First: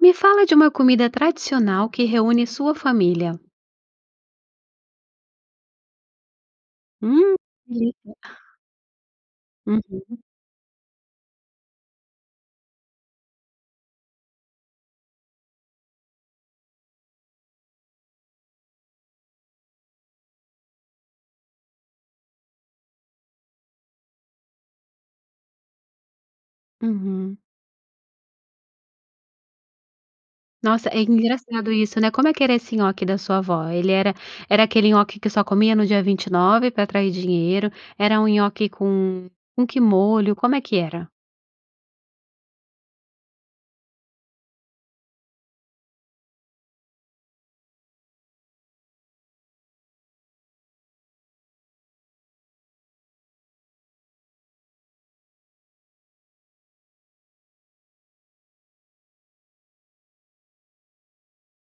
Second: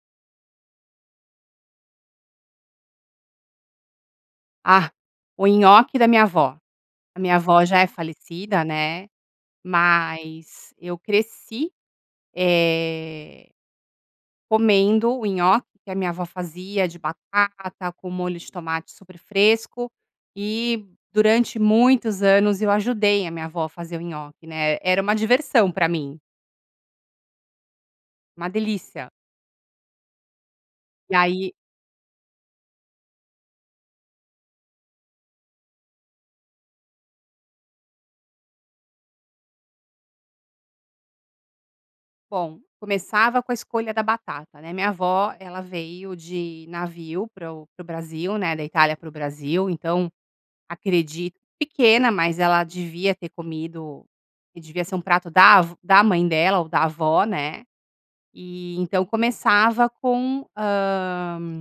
Me fala de uma comida tradicional que reúne sua família. Ah, o nhoque da minha avó. A Hum, minha avó já é delícia. falecida, né, Uhum. mas eu cresci, eh, comendo o nhoque que a minha avó fazia de batata com molho de tomate super fresco. E durante muitos anos eu ajudei a minha avó a fazer o nhoque, né. Era uma diversão pra mim. Uhum. Uma delícia. Nossa, é E aí engraçado isso, né? Como é que era esse nhoque da sua avó? Ele era era aquele nhoque que só comia no dia 29 pra atrair dinheiro? Era um nhoque com com que molho? Como é que era? Bom, começava com a escolha da batata, né? Minha avó, ela veio de navio para o para o Brasil, né, da Itália para o Brasil, então acredito pequena, mas ela devia ter comido e devia ser um prato da v da mãe dela ou da avó, né? E então começava com, hã,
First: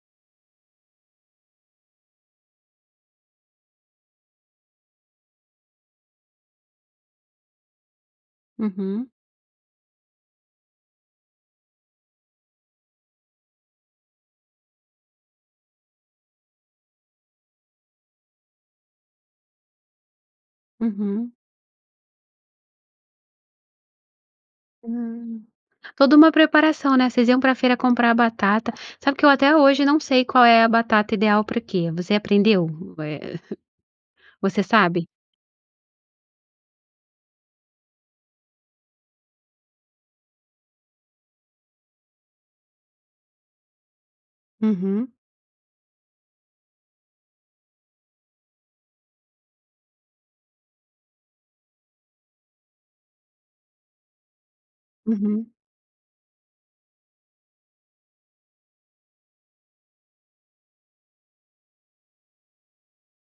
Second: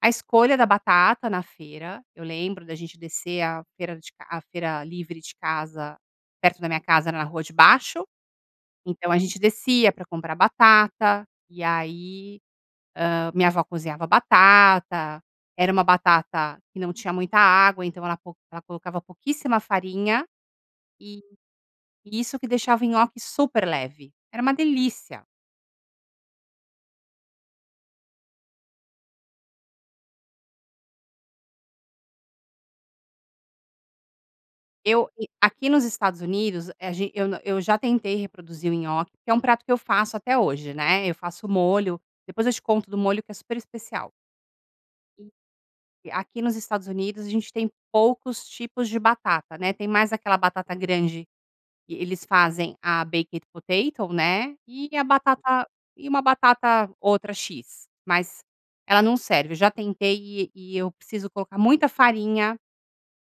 a escolha da batata na feira. Eu lembro da gente descer a feira de ca a feira livre de casa, perto da minha casa, na rua de baixo. Uhum. Então a gente descia pra comprar batata, e aí, hã, minha avó cozinhava batata. Era uma batata que não tinha muita água, então ela co ela colocava pouquíssima farinha. E Uhum. e isso que deixava o nhoque super leve, era uma delícia. Hum. Toda uma preparação, né? Vocês iam pra feira comprar batata. Sabe que eu até hoje não sei qual é a batata ideal pra que. Você aprendeu? U eh, você sabe? Eu e aqui nos Estados Unidos, a g eu na eu já tentei reproduzir o nhoque, que é um prato que eu faço até hoje, né? Eu faço o molho, depois eu te conto do molho que é super especial. Uhum. E aqui nos Estados Unidos a gente tem poucos tipos de batata, né, tem mais aquela batata grande que eles fazem a baked potato, né, e a Uhum. batata e uma batata, outra x, mas ela não serve. Eu já tentei e e e eu preciso colocar muita farinha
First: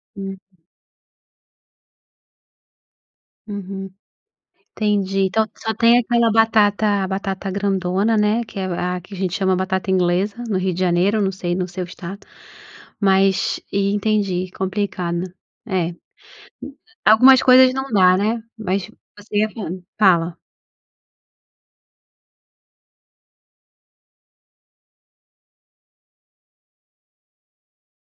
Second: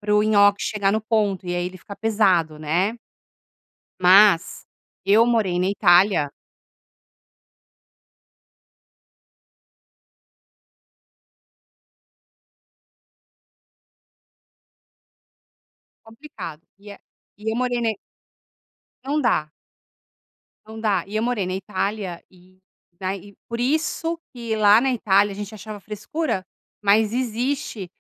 para o Uhum. nhoque chegar no ponto, e aí ele fica pesado, né? Uhum. Mas, Entendi. eu Então morei na só tem aquela Itália batata, batata grandona, né, que é a que a gente chama batata inglesa, no Rio de Janeiro, não sei no seu estado. Mas, entendi, complicado. É. Complicado e a Algumas e eu coisas morei não na dá, né? Mas Não você dá. ia falar fala. Não dá. E eu morei na Itália e daí por isso que lá na Itália, a gente achava frescura, mas existe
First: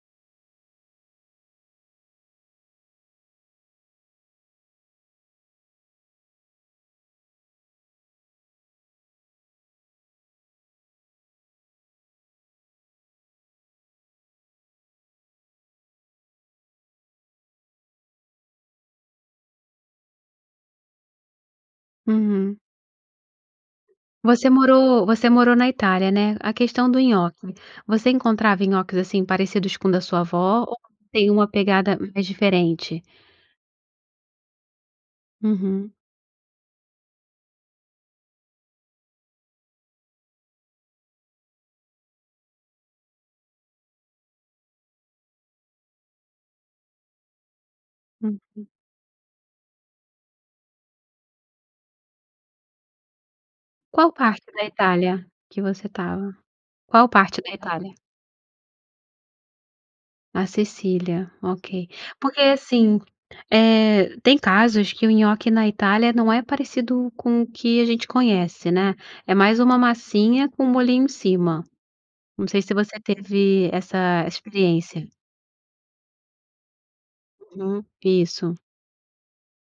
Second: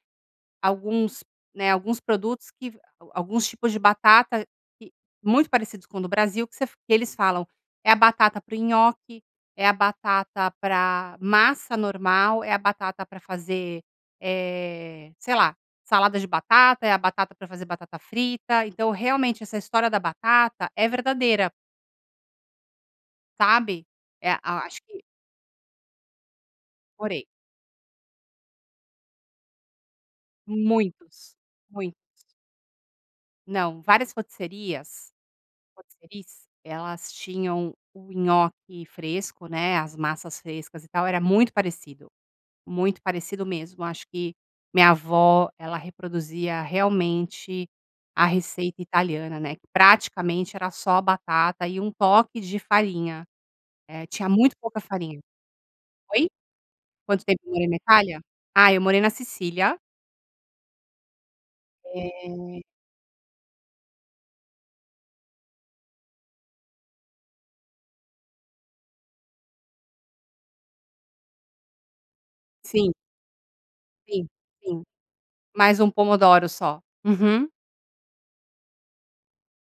alguns, né, alguns produtos que alguns tipos de batata que muito parecidos com o do Brasil, que f que eles falam: "É a batata para o nhoque, é a batata pra massa normal, é a batata pra fazer, eh, sei lá, salada de batata, é a batata pra fazer batata frita." Então realmente essa história da batata é verdadeira. Uhum. Sabe? É Você a acho que morou você morou na Itália, né? A questão do Morei. nhoque, você encontrava nhoques assim parecidos com o da sua avó, ou tem Muitos, uma muitos. pegada mais diferente? Não, várias rotisserias Uhum. rôtisseries elas tinham o nhoque fresco, né. As massas frescas e tal. Era muito parecido, muito parecido mesmo. Acho que minha avó, ela reproduzia realmente a Uhum. receita italiana, né. Que praticamente era só batata e um toque de farinha. Eh, Qual tinha parte muito da pouca farinha. Itália que você Oi? estava? Qual Quanto tempo parte da eu morei na Itália? Itália? Ah, eu morei na Sicília A Sicília, ok. Porque Eh. assim, eh, tem casos que o nhoque na Itália não é parecido com o que a gente conhece, né. É mais uma massinha com molhinho em cima. Não sei se Sim. você teve Sim, essa sim. experiência. Mas um pomodoro só. Uhum. Uhum, isso.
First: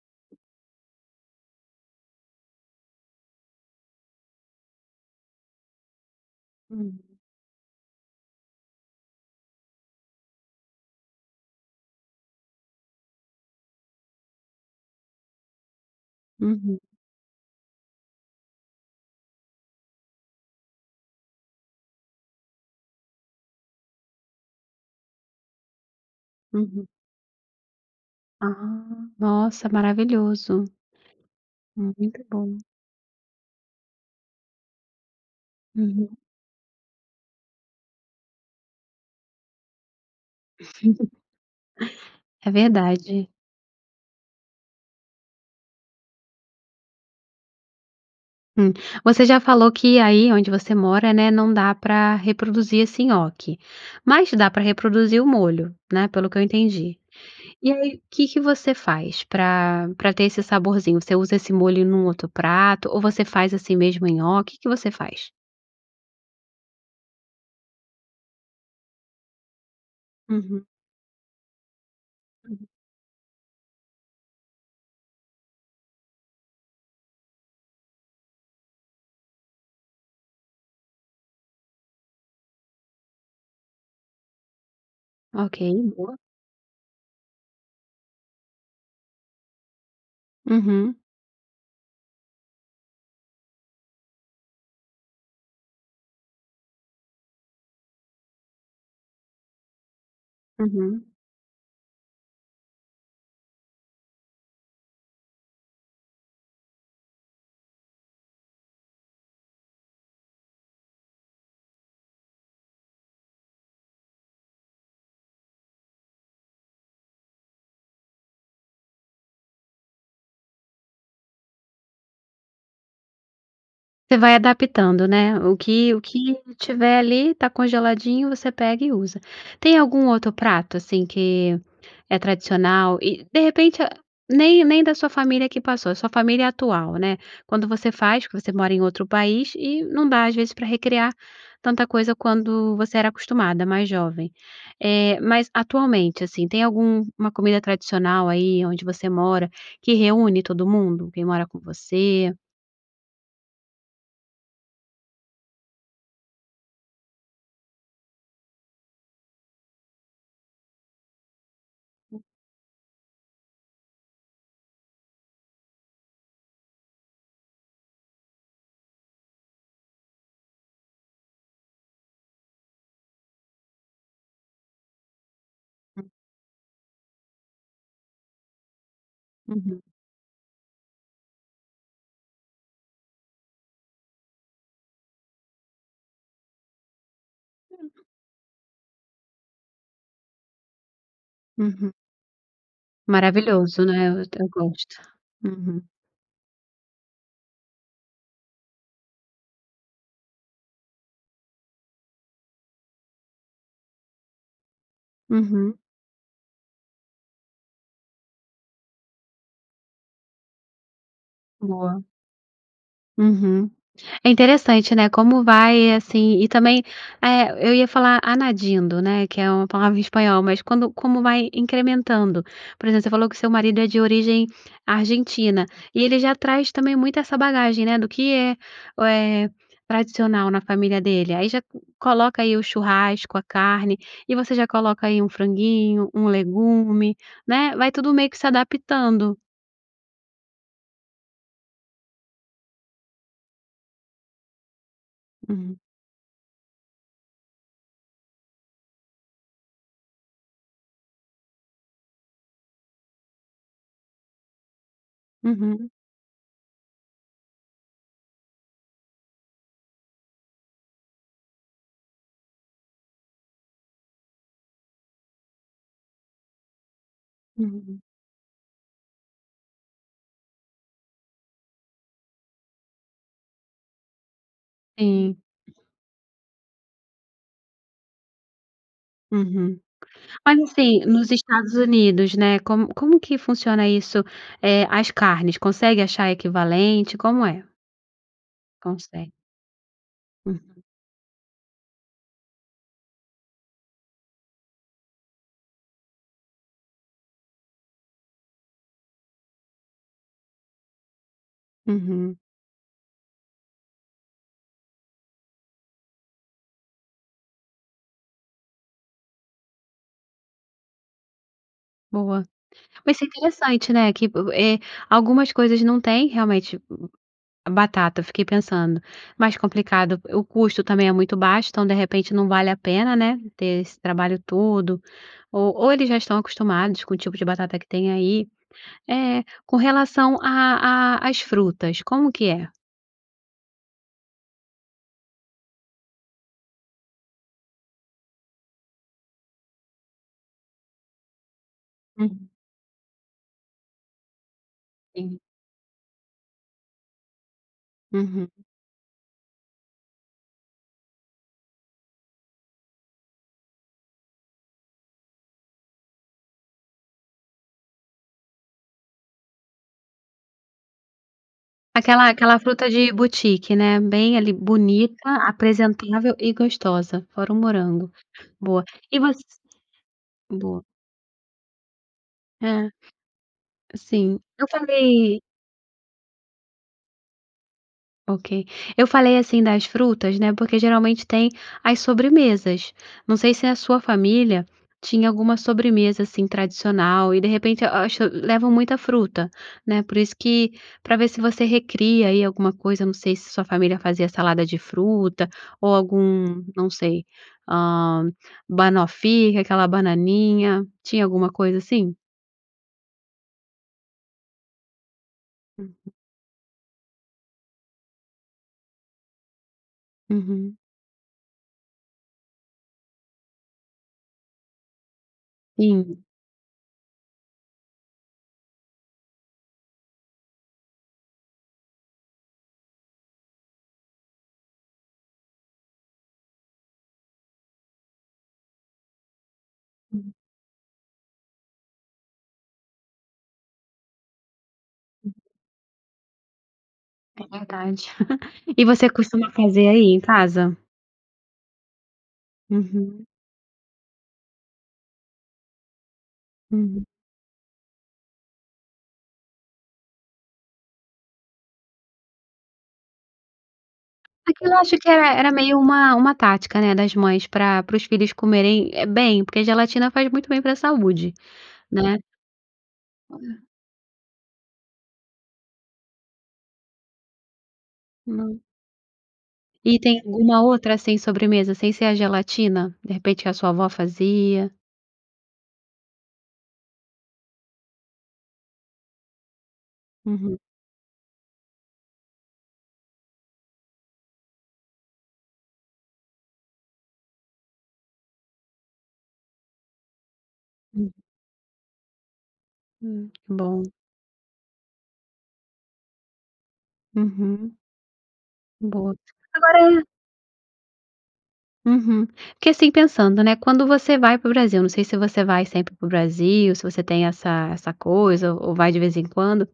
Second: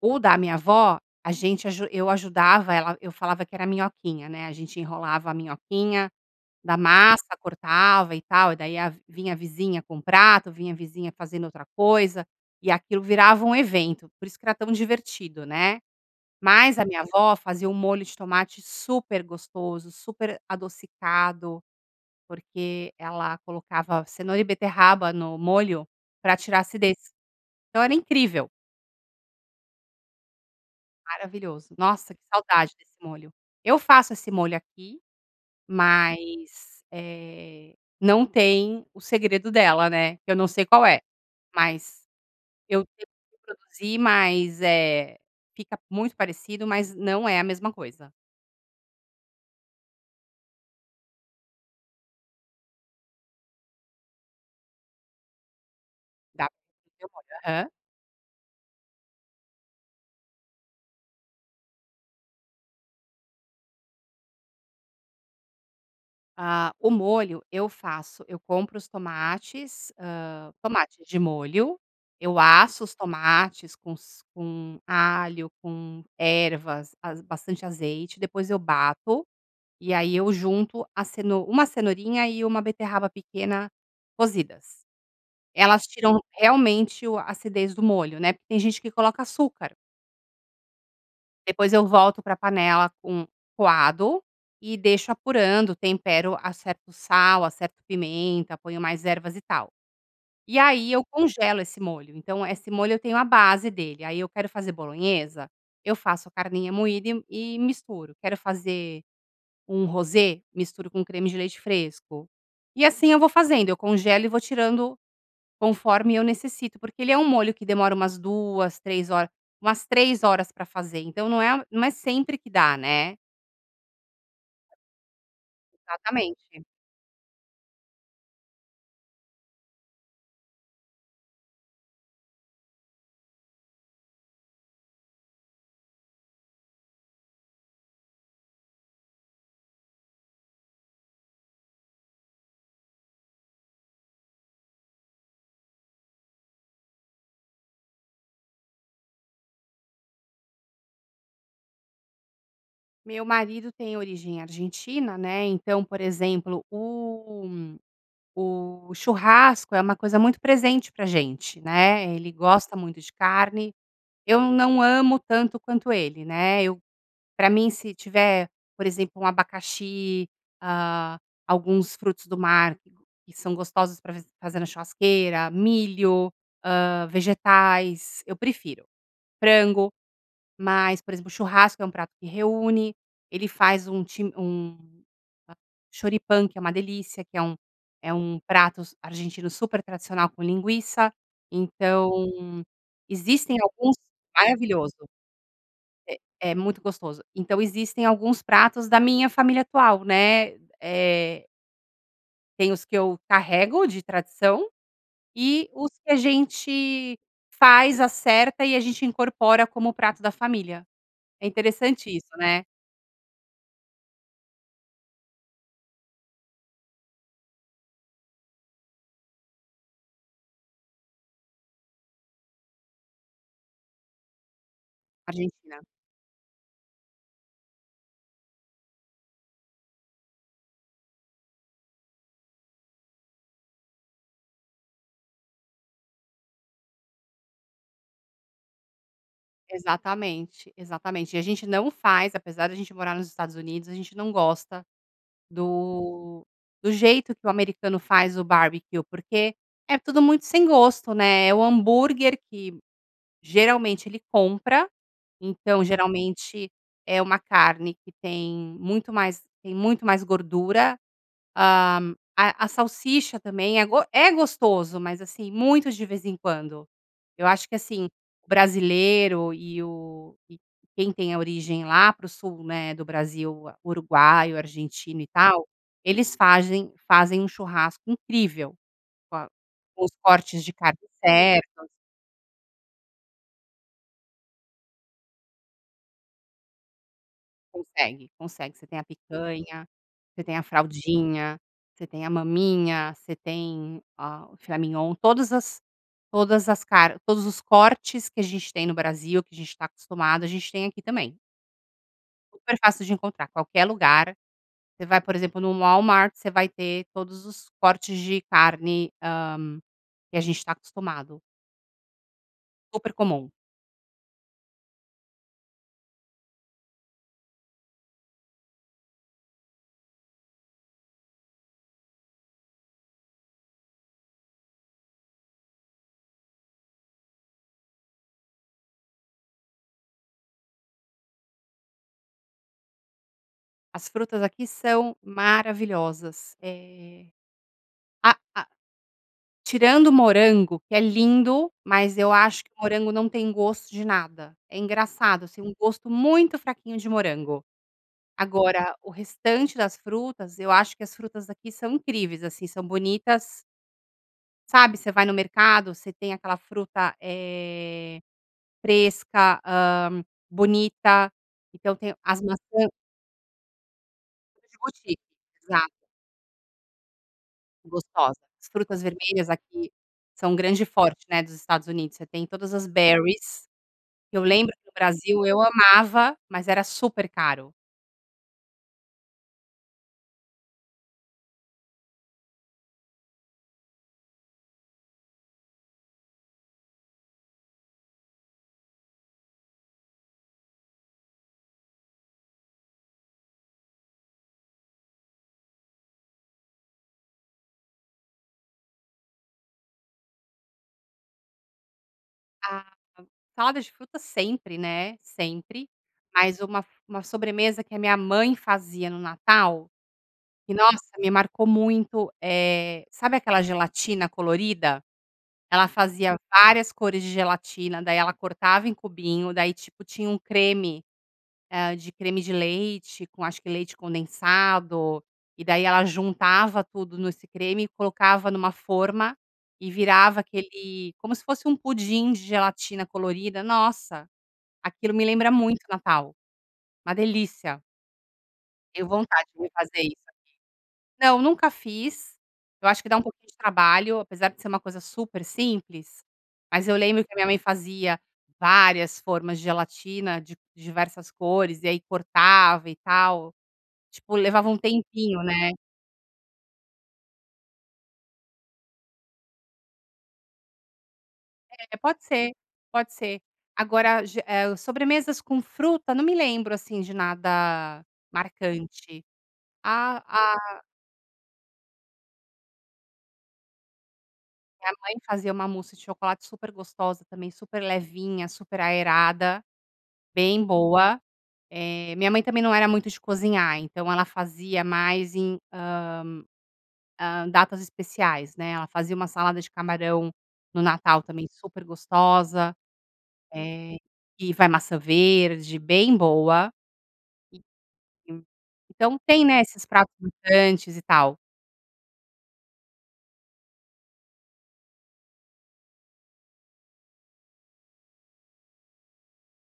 O da minha avó, a gente aju eu ajudava ela, eu falava que era minhoquinha, né. A gente enrolava a minhoquinha da Hum. massa, cortava e tal. E daí a vinha a vizinha com o prato, vinha a vizinha fazendo outra coisa e aquilo virava um evento. Por isso que era tão divertido, né. Mas Uhum. a minha a avó fazia um molho de tomate super gostoso, super adocicado, porque ela colocava cenoura e beterraba no molho para tirar Uhum. acidez. Então era incrível. Ah, nossa, maravilhoso. Maravilhoso. Hum, Nossa, que muito bom. saudade desse molho. Eu faço esse molho aqui Uhum. mas, eh, não tem o segredo dela, né. Que eu não sei qual é, mas É eu tento verdade. reproduzir, mas, eh, fica muito parecido, mas não é a mesma coisa. Hum. Você já falou que aí onde você mora, né, não dá pra reproduzir esse nhoque. Mas dá pra reproduzir o molho, né. Pelo que eu Dá entendi. [unintelligible] o molho, aham. E aí, que que você faz pra pra ter esse saborzinho? Você usa esse molho num outro prato, ou você faz assim mesmo nhoque? O que que você faz? Ah, o molho eu faço. Eu compro os tomates, hã, Uhum. tomate de molho. Eu aço os tomates com s com alho, com ervas, az bastante azeite. Depois eu bato, e aí eu junto a ceno 1 cenourinha e 1 beterraba pequena cozidas. Ok, Elas boa. tiram, realmente, o a acidez do molho, né? Porque tem gente que coloca açúcar. Uhum. Depois eu volto para panela com coado e deixo apurando, tempero, acerto o sal, acerto pimenta, ponho mais ervas e tal. E aí, Uhum. eu congelo esse molho. Então, esse molho, eu tenho a base dele. Aí eu quero fazer bolonhesa, eu faço a carninha moída e m e misturo. Quero fazer um rosé, misturo com creme de leite fresco, e assim eu vou fazendo. Eu congelo e vou tirando conforme eu necessito. Porque ele é um molho que demora umas 2, 3 horas, umas 3 horas para fazer. Então não é não é sempre que dá, né? Você vai adaptando, né? O que o que Exatamente. tiver ali tá congeladinho, você pega e usa. Tem algum outro prato assim que é tradicional e, de repente, nem nem da sua família que passou, a sua família atual, né? Quando você faz, que você mora em outro país, e não dá às vezes pra recriar tanta coisa quando você era acostumada, mais jovem. Eh, mas atualmente, assim, tem alguma comida tradicional aí onde você mora que reúne todo mundo? Quem mora com você? Meu marido tem origem argentina, né? Então, por exemplo, o o churrasco é uma coisa muito presente pra gente, né? Ele gosta muito de carne, eu não amo tanto quanto ele, né? Eu pra mim, se tiver, por exemplo, um abacaxi, ah, alguns frutos do mar que são gostosos para f fazer na churrasqueira, milho, ah, vegetais, eu prefiro. Uhum. Frango. Mas, por exemplo, o churrasco é um prato que reúne. Ele faz um chi um, a choripan, que é uma delícia, que é um [unintelligible] é um pratos argentino super tradicional com linguiça. Uhum. Então existem Maravilhoso, alguns né? Eu t eu gosto. maravilhoso. Uhum. É é muito gostoso. Então existem alguns pratos da minha família atual, né? Eh Tem os que eu carrego de tradição e Uhum. os que a gente faz, acerta e a gente incorpora como o prato da família. É Boa. interessante isso, né? Uhum. É interessante, né? Como vai assim e também eh, eu ia falar añadiendo, né, que é uma palavra em espanhol, mas quando como vai incrementando. Por exemplo, você falou que seu marido é de origem argentina. Argentina. E ele já traz também muito essa bagagem, né, do que é, eh, tradicional na família dele. Aí já coloca aí o churrasco, a carne, e você já coloca aí um franguinho, um legume, né. Vai tudo meio que se adaptando. Exatamente, exatamente. E a gente não faz, apesar da gente morar nos Estados Unidos, a gente não gosta Uhum. do do jeito que o americano faz o barbecue, porque é tudo muito sem gosto, né. É o hambúrguer que, geralmente, ele compra. Então Uhum. geralmente é uma carne que tem muito mais tem muito mais gordura. Hã, a a salsicha também é go é gostoso. Mas assim, muito de vez em quando. Eu acho que Uhum. assim, brasileiro e o quem tem a origem lá pro sul, né, do Brasil, uruguaio, argentino e Sim. tal. Eles fazem fazem um churrasco incrível com a Uhum. com os Mas, cortes de carne assim, nos Estados certo. Unidos, né, como como que funciona isso? Eh, as carnes, consegue achar equivalente? Como é? Consegue, consegue. Você tem a Consegue. picanha, você tem a Uhum. fraldinha, você tem a maminha, você tem, ah, o filé mignon. Todas as todas as car todos os cortes que a gente tem no Brasil, que a gente tá acostumado, a gente tem aqui também. Uhum. Super fácil de encontrar. Qualquer lugar, você vai, por exemplo, no Walmart, você vai ter todos os cortes de carne, hã, que a gente tá acostumado. Boa. Super Mas é comum. interessante, né, que, eh, algumas coisas não têm, realmente a batata, eu fiquei pensando. Mais complicado, o custo também é muito baixo, então de repente não vale a pena, né. Ter esse trabalho todo. Ou ou eles já tão acostumados com o tipo de batata que tem aí. Eh, com relação à à às frutas, como que é? As frutas aqui são maravilhosas. Eh, a a Tirando o morango, que é lindo, mas eu Uhum. acho que o morango não tem gosto de nada. É Sim. engraçado, assim, gosto muito fraquinho de morango. Uhum. Agora o restante das frutas, eu acho que as frutas aqui são incríveis, assim, são bonitas sabe, você vai no mercado você tem aquela fruta, eh, fresca. Hã, bonita. Então tem Aquela as aquela maçã fruta de boutique, né. Bem ali, Boutique. bonita, Exato. apresentável e gostosa. Fora o morango Gostosas. As boa. frutas E você vermelhas aqui são o Boa. grande forte, né, dos Estados Unidos. Você tem todas as É. berries. Sim. Eu Eu lembro que no falei Brasil eu amava, mas era super caro. Ok. Eu falei, assim, das frutas, né, porque geralmente tem as sobremesas. Não sei se a sua família tinha alguma sobremesa, assim, tradicional. E, de repente, eu acho, leva muita fruta, né. Por isso que pra ver se você recria aí alguma coisa, não sei, se sua família fazia salada de fruta, ou algum, não sei, hã, banoffee, que é aquela bananinha. Tinha alguma coisa assim? Ah, salada de frutas sempre, né? Sempre. Uhum. Mas uma f uma sobremesa que a minha mãe fazia no Natal, e Uhum. nossa, me marcou muito, eh, sabe aquela gelatina colorida? Ela Sim. fazia várias cores de gelatina, daí ela cortava em cubinho, daí, tipo, tinha um creme, ah, de creme de leite com, acho que, leite condensado. E daí, ela juntava tudo nesse creme, colocava numa forma e Hum. virava aquele como se fosse um pudim de gelatina colorida. Nossa! Aquilo me Aham. lembra muito o Natal. Uma É delícia! verdade. E Deu você vontade costuma de me fazer fazer aí, isso em aqui. casa? Não, nunca fiz. Eu acho que dá um Uhum. pouco de trabalho. Apesar de ser uma coisa super simples, mas eu Uhum. lembro que a minha mãe fazia várias formas de gelatina de diversas cores e aí cortava e tal. Tipo, levava um Aquela, acho que e tempinho, era né? meio uma uma tática, né? Das mães para para os filhos comerem, eh, bem. Porque a gelatina faz muito bem para saúde, É, né? pode ser, pode ser. Agora, g eh o, sobremesas com fruta, não me lembro, assim, de nada Não. marcante. E tem Ah, alguma a outra, assim, sobremesa, sem ser a gelatina? De repente que a sua avó fazia? Minha mãe fazia uma mousse de chocolate super gostosa, também super levinha, super aerada, Uhum. bem boa. Eh, minha mãe também não era muito de cozinhar, então ela fazia mais em, hã, hã, datas especiais, né? Ela fazia uma salada de camarão no Hum. Natal também, super gostosa. Hum. Bom. Eh, e vai maçã verde, bem boa. Uhum. Boa. Então, tem, né, esses Agora pratos grandes e tal. Uhum. Porque, assim, pensando, né, quando você vai para o Brasil, não sei se você vai sempre para o Brasil, se você tem essa essa coisa ou vai de vez em quando,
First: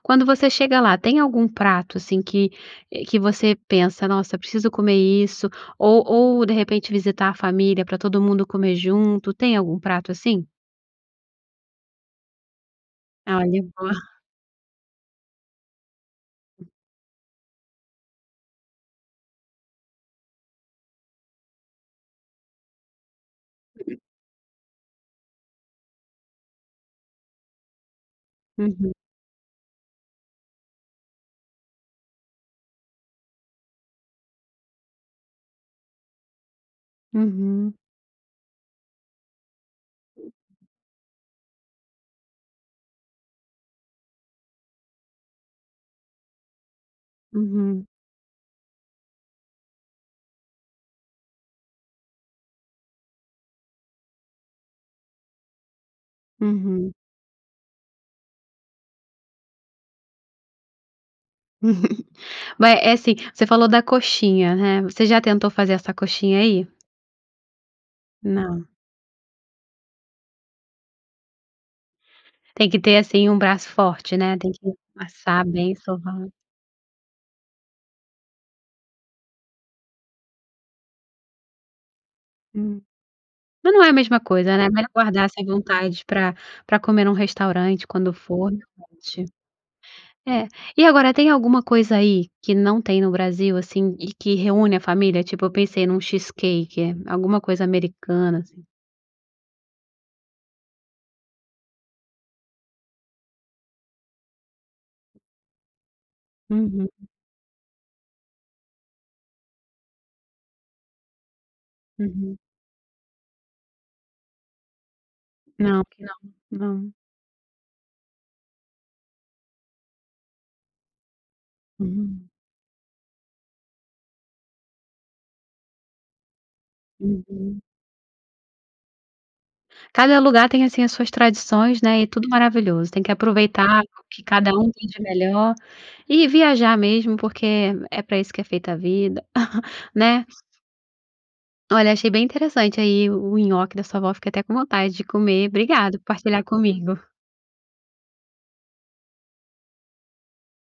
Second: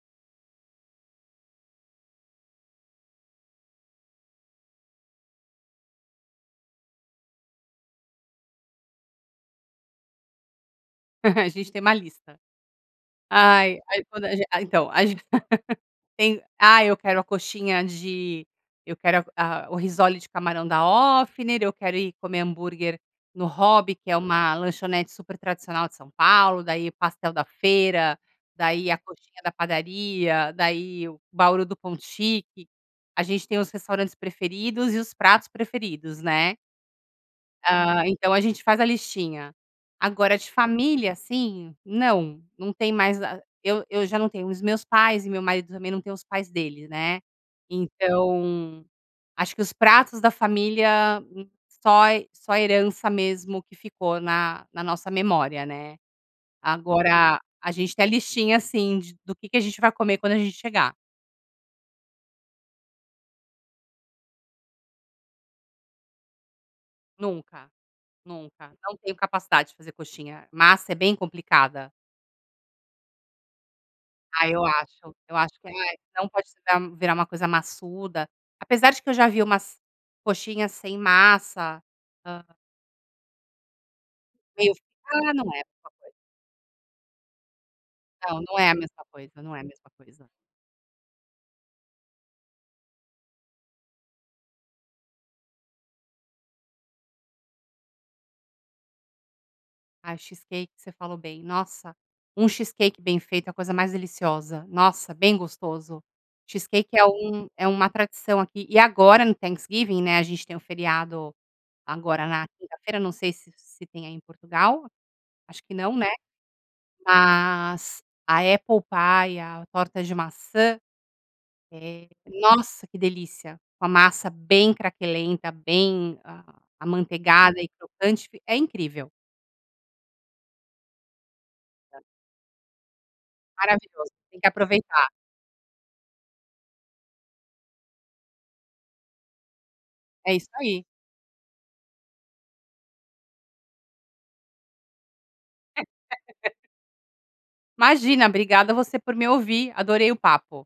quando você chega lá, tem algum prato, assim, que que você pensa: "Nossa, eu preciso comer isso." Ou ou, de repente, visitar a família pra todo mundo comer junto. Tem algum prato assim? A gente tem uma lista. Olha, Ai boa. ai quando a g a então tem, ah, eu quero a coxinha de eu quero a o risole de camarão da Ofner, eu quero ir comer hambúrguer no Hobby, que é uma lanchonete super tradicional de São Paulo. Daí o pastel da feira, daí Uhum. a coxinha da padaria, daí o bauru do Ponto Chic. A gente tem os restaurantes preferidos e os pratos preferidos, né. Uhum. Ah, então a gente faz a listinha. Agora, de família, assim, não. Não tem mais a eu eu já não tenho os meus pais e meu marido também não tem os pais deles, né. Uhum. Então acho que os pratos da família só só herança mesmo, que ficou na na nossa memória, né. Uhum. Agora a gente tem a listinha sim de do que que a gente vai comer quando a gente chegar. Uhum. Mas é assim, você falou da coxinha, né? Você já tentou fazer essa coxinha aí? Nunca. Não. Nunca. Não tenho capacidade de fazer coxinha. Massa é bem complicada. Tem que ter assim, um braço forte, né. Ah Tem que eu acho. Eu amassar acho que bem, não é. sovar. Não pode virar virar uma coisa massuda. Apesar de que, eu já vi umas coxinhas sem massa. Hã. Hum. Mas não é a mesma coisa, né. Meio Melhor guardar ah, não essas é a mesma vontades coisa. pra pra comer num restaurante quando Não, for. não é a mesma [unintelligible] coisa. Não é a mesma coisa. É. E agora, tem alguma coisa aí que não tem no Brasil, assim, e que reúne a família? Tipo, eu pensei num cheesecake. Alguma coisa americana, assim? Ah, cheesecake você falou bem. Nossa, um cheesecake bem feito é a coisa mais deliciosa. Nossa, bem gostoso. Uhum. Cheesecake é um é uma tradição aqui. E agora no Thanksgiving, né, a gente tem o feriado agora, Uhum. na quinta-feira, não sei se se tem aí em Portugal. Acho que Não, não, aqui né. não. Não. Mas a apple pie, a torta de maçã, eh, Hum. nossa que delícia. Com a massa bem craquelenta, bem amanteigada Uhum. e crocante. Fi é incrível. Cada lugar tem assim, as suas tradições, né, e é tudo maravilhoso. Tem que aproveitar Maravilhoso. que Tem que cada um vive aproveitar. melhor, e viajar mesmo porque é pra isso que é feita a vida, né? É isso aí. Olha achei bem interessante aí o nhoque da sua avó. Fiquei até com vontade de comer. Obrigado, por partilhar comigo. Imagina. Obrigada você, por me ouvir. Adorei o papo.